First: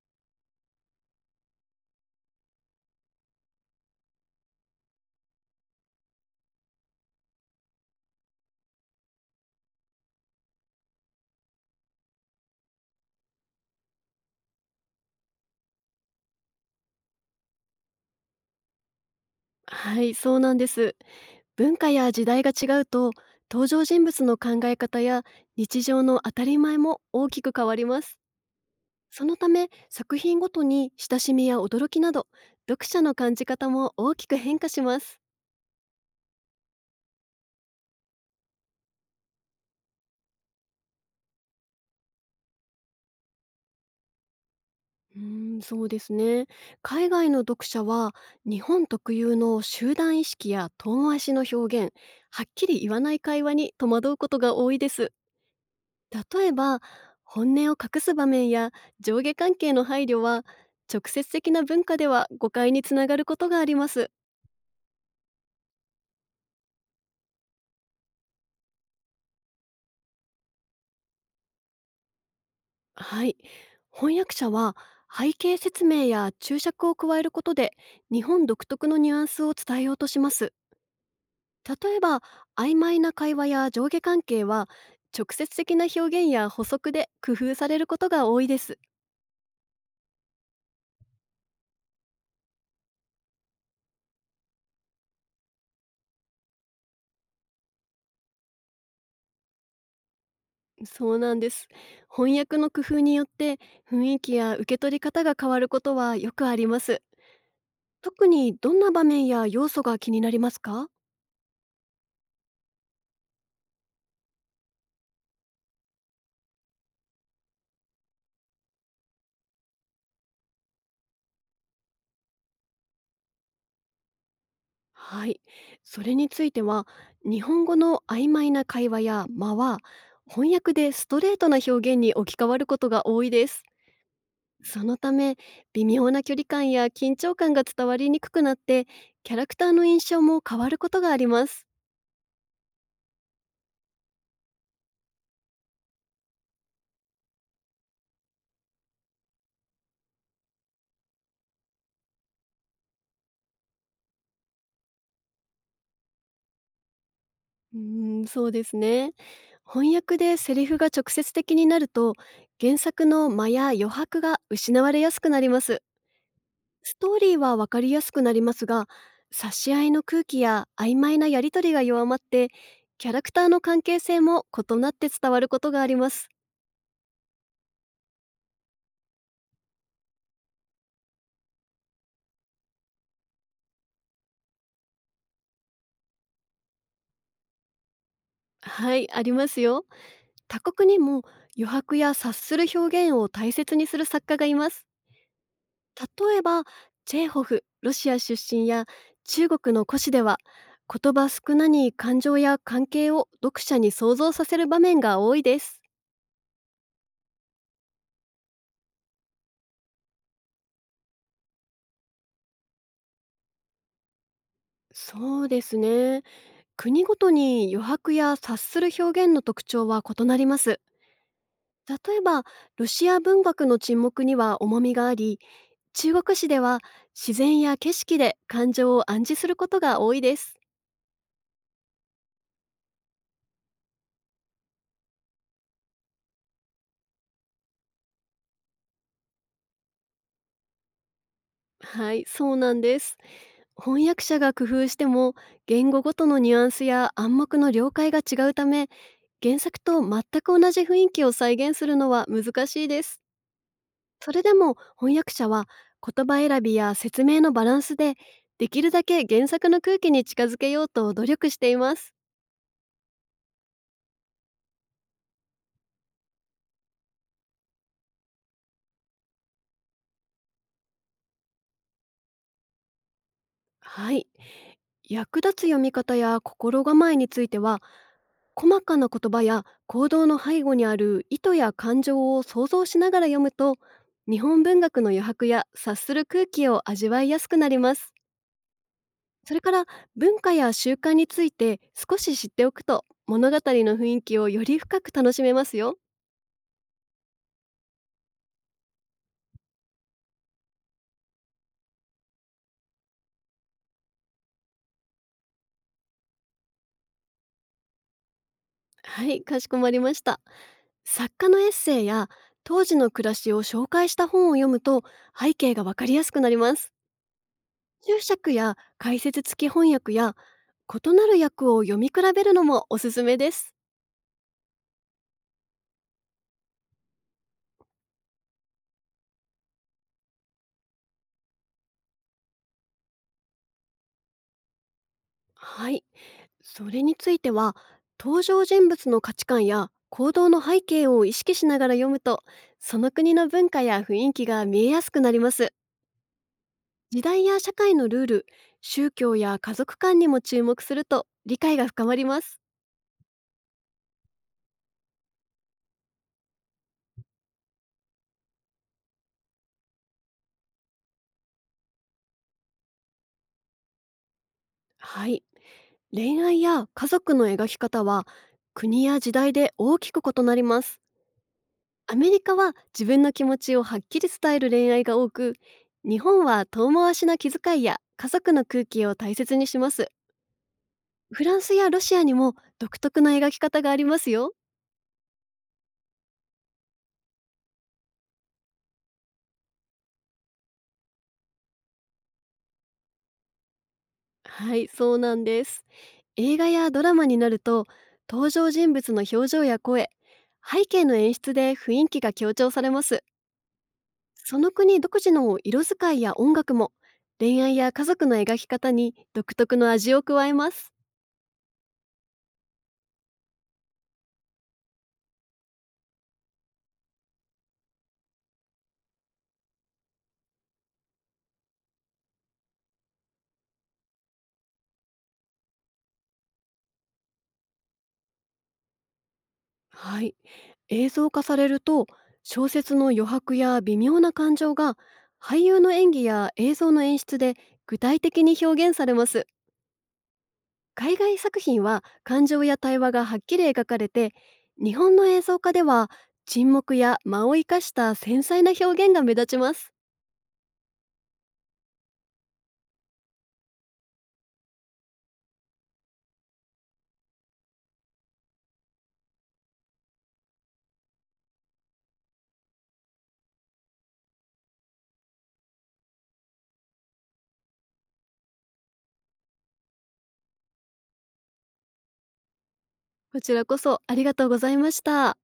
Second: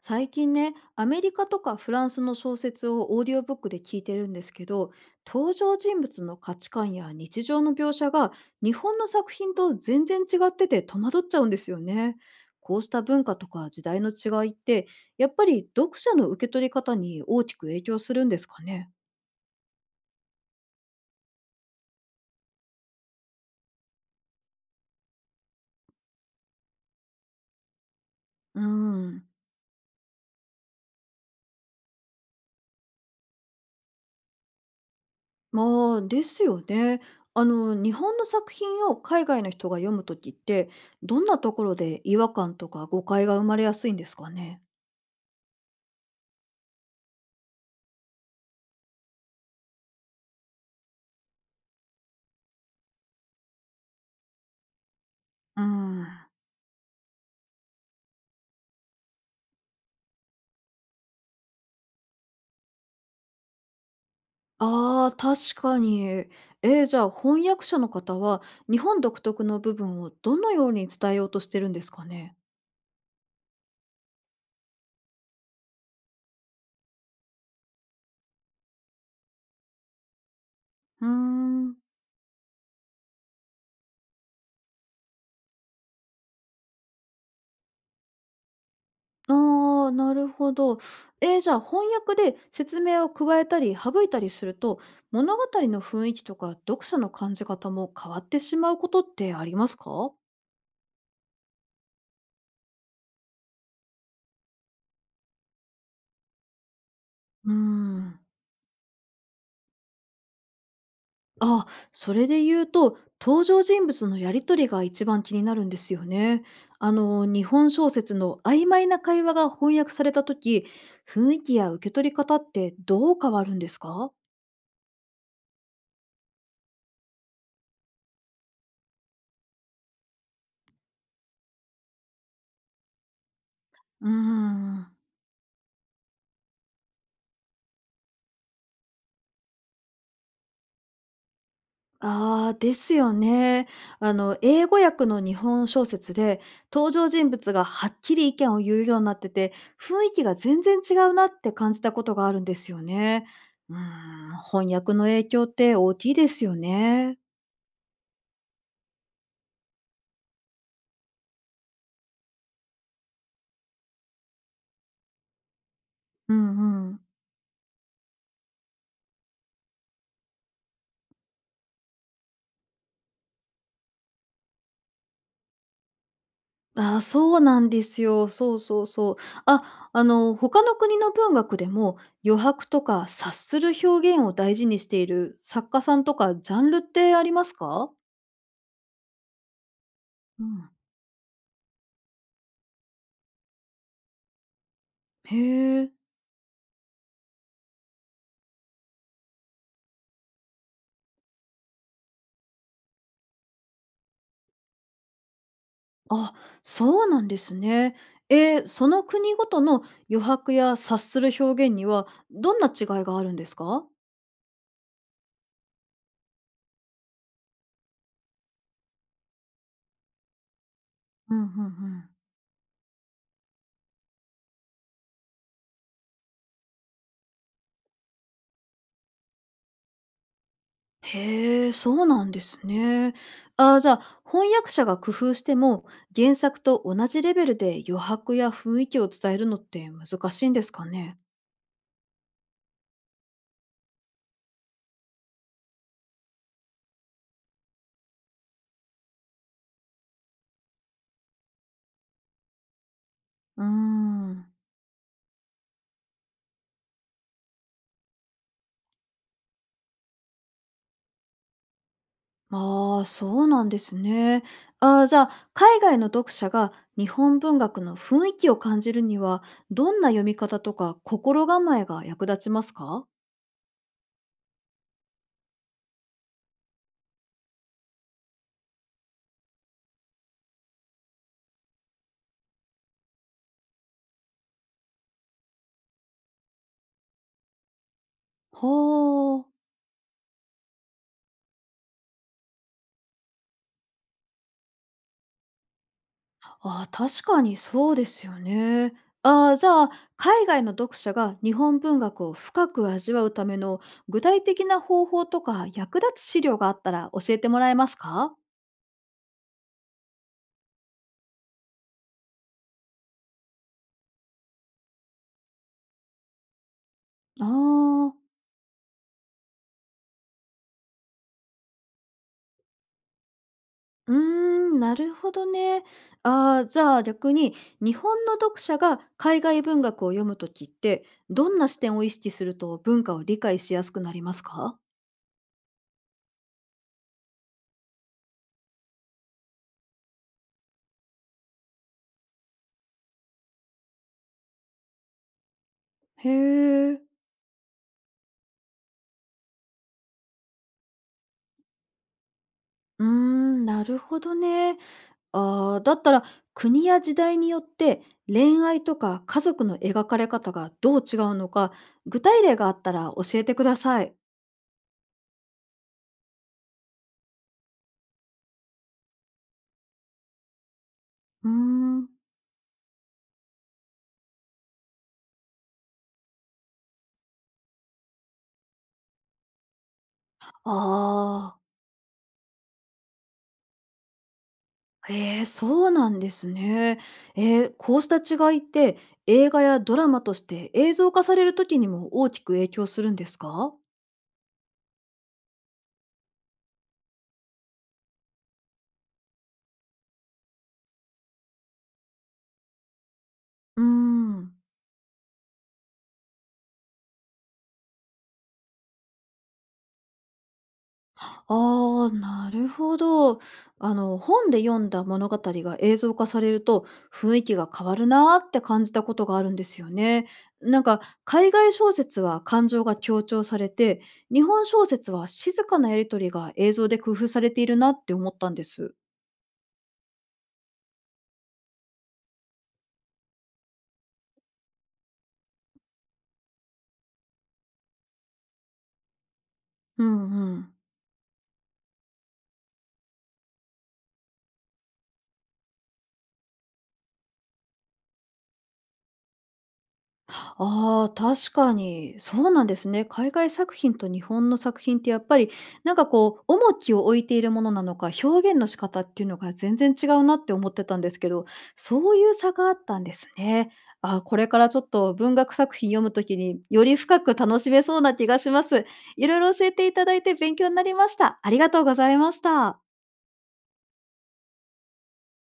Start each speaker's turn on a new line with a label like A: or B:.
A: 最近ねアメリカとかフランスの小説をオーディオブックで聞いてるんですけど、登場人物の価値観や日常の描写が日本の作品と全然違ってて戸惑っちゃうんですよね。こうした文化とか時代の違いって、やっぱり読者の受け取り方に大きく影響するんですかね。
B: はい、そうなんです。文化や時代が違うと、登場人物の考え方や日常の当たり前も大きく変わります。
A: うん。
B: そのため、作品ごとに親しみや驚きなど、読者の感じ方も大きく変化します。
A: まあですよね。あの、日本の作品を海外の人が読む時って、どんなところで違和感とか誤解が生まれやすいんですかね。
B: うーん、そうですね。海外の読者は、日本特有の集団意識や遠回しの表現、はっきり言わない会話に戸惑うことが多いです。
A: うーん。
B: 例えば本音を隠す場面や上下関係の配慮は直接的な文化では誤解につながることがあります。
A: ああ、確かに。じゃあ、翻訳者の方は、日本独特の部分をどのように伝えようとしてるんですかね？
B: はい、翻訳者は背景説明や注釈を加えることで日本独特のニュアンスを伝えようとします。
A: うーん。
B: 例えば曖昧な会話や上下関係は直接的な表現や補足で工夫されることが多いです。
A: ああ、なるほど。じゃあ、翻訳で説明を加えたり省いたりすると、物語の雰囲気とか読者の感じ方も変わってしまうことってありますか？
B: そうなんです。翻訳の工夫によって雰囲気や受け取り方が変わることはよくあります。
A: うーん。
B: 特にどんな場面や要素が気になりますか？
A: あ、それで言うと、登場人物のやりとりが一番気になるんですよね。あの、日本小説の曖昧な会話が翻訳された時、雰囲気や受け取り方ってどう変わるんですか。
B: はい。それについては、日本語の曖昧な会話や間は、翻訳でストレートな表現に置き換わることが多いです。
A: うー
B: そ
A: ん。
B: のため、微妙な距離感や緊張感が伝わりにくくなって、キャラクターの印象も変わることがあります。
A: ああ、ですよね。あの、英語訳の日本小説で、登場人物がはっきり意見を言うようになってて、雰囲気が全然違うなって感じたことがあるんですよね。うーん、翻訳の影響って大きいですよね。
B: うーん、そうですね。翻訳でセリフが直接的になると、原作の間や余白が失われやすくなります。
A: うんう
B: ス
A: ん。
B: トーリーはわかりやすくなりますが、差し合いの空気や曖昧なやりとりが弱まって、キャラクターの関係性も異なって伝わることがあります。
A: ああ、そうなんですよ。そうそうそう。あ、あの、他の国の文学でも、余白とか察する表現を大事にしている作家さんとかジャンルってありますか。
B: はい、ありますよ。
A: う
B: 他
A: ん。
B: 国にも余白や察する表現を大切にする作家がいます。
A: へえ。
B: 例えば、チェーホフ、ロシア出身や中国の古紙では、言葉少なに感情や関係を読者に想像させる場面が多いです。
A: あ、そうなんですね。その国ごとの余白や察する表現には、どんな違いがあるんですか。
B: そうですね。国ごとに余白や察する表現の特徴は異なります。
A: うんうんうん。
B: 例えば、ロシア文学の沈黙には重みがあり、中国史では自然や景色で感情を暗示することが多いです。
A: へえ、そうなんですね。ああ、じゃあ、翻訳者が工夫しても、原作と同じレベルで余白や雰囲気を伝えるのって難しいんですかね。
B: はい、そうなんです。翻訳者が工夫しても、言語ごとのニュアンスや暗黙の了解が違うため、原作と全く同じ雰囲気を再現するのは難しいです。
A: うー
B: それ
A: ん。
B: でも翻訳者は言葉選びや説明のバランスでできるだけ原作の空気に近づけようと努力しています。
A: ああ、そうなんですね。ああ、じゃあ、海外の読者が日本文学の雰囲気を感じるには、どんな読み方とか心構えが役立ちますか。
B: はい。役立つ読み方や心構えについては、細かな言葉や行動の背後にある意図や感情を想像しながら読むと、日本文学の余白や察する空気を味わいやすくなります。
A: は
B: それ
A: あ。
B: から、文化や習慣について少し知っておくと物語の雰囲気をより深く楽しめますよ。
A: ああ、確かにそうですよね。ああ、じゃあ、海外の読者が日本文学を深く味わうための具体的な方法とか役立つ資料があったら教えてもらえますか。
B: はい、かしこまりました。作家のエッセイや当時の暮らしを紹介した本を読むと背景がわかりやすくなります。
A: ああ、
B: 注釈や解説付き翻訳や異なる訳を読み比べるのもおすすめです。
A: うーん、なるほどね。ああ、じゃあ逆に日本の読者が海外文学を読むときって、どんな視点を意識すると文化を理解しやすくなりますか。
B: はい、それについては、登場人物の価値観や行動の背景を意識しながら読むと、その国の文化や雰囲気が見えやすくなります。
A: へえ。
B: 時代や社会のルール、宗教や家族観にも注目すると理解が深まります。
A: うーん、なるほどね。ああ、だったら国や時代によって恋愛とか家族の描かれ方がどう違うのか、具体例があったら教えてください。
B: はい。恋愛や家族の描き方は国や時代で大きく異なります。
A: うーん。
B: アメリカは自分の気持ちをはっきり伝える恋愛が多く、日本は遠回しな気遣いや家族の空気を大切にします。
A: あ
B: フラ
A: あ、
B: ンスやロシアにも独特な描き方がありますよ。
A: えそうなんですね。こうした違いって、映画やドラマとして映像化される時にも大きく影響するんですか。
B: はい、そうなんです。映画やドラマになると、登場人物の表情や声、背景の演出で雰囲気が強調されます。
A: うーん。
B: その国独自の色使いや音楽も恋愛や家族の描き方に独特の味を加えます。
A: ああ、なるほど。あの、本で読んだ物語が映像化されると雰囲気が変わるなーって感じたことがあるんですよね。なんか、海外小説は感情が強調されて、日本小説は静かなやりとりが映像で工夫されているなって思ったんです。
B: はい、映像化されると、小説の余白や微妙な感情が俳優の演技や映像の演出で具体的に表現されます。
A: うんうん。
B: 海外作品は感情や対話がはっきり描かれて、日本の映像化では沈黙や間を生かした繊細な表現が目立ちます。
A: ああ、確かに。そうなんですね。海外作品と日本の作品ってやっぱり、なんかこう、重きを置いているものなのか、表現の仕方っていうのが全然違うなって思ってたんですけど、そういう差があったんですね。あ、これからちょっと文学作品読むときにより深く楽しめそうな気がします。いろいろ教えていただいて勉強になりました。ありがとうございました。
B: こちらこそありがとうございました。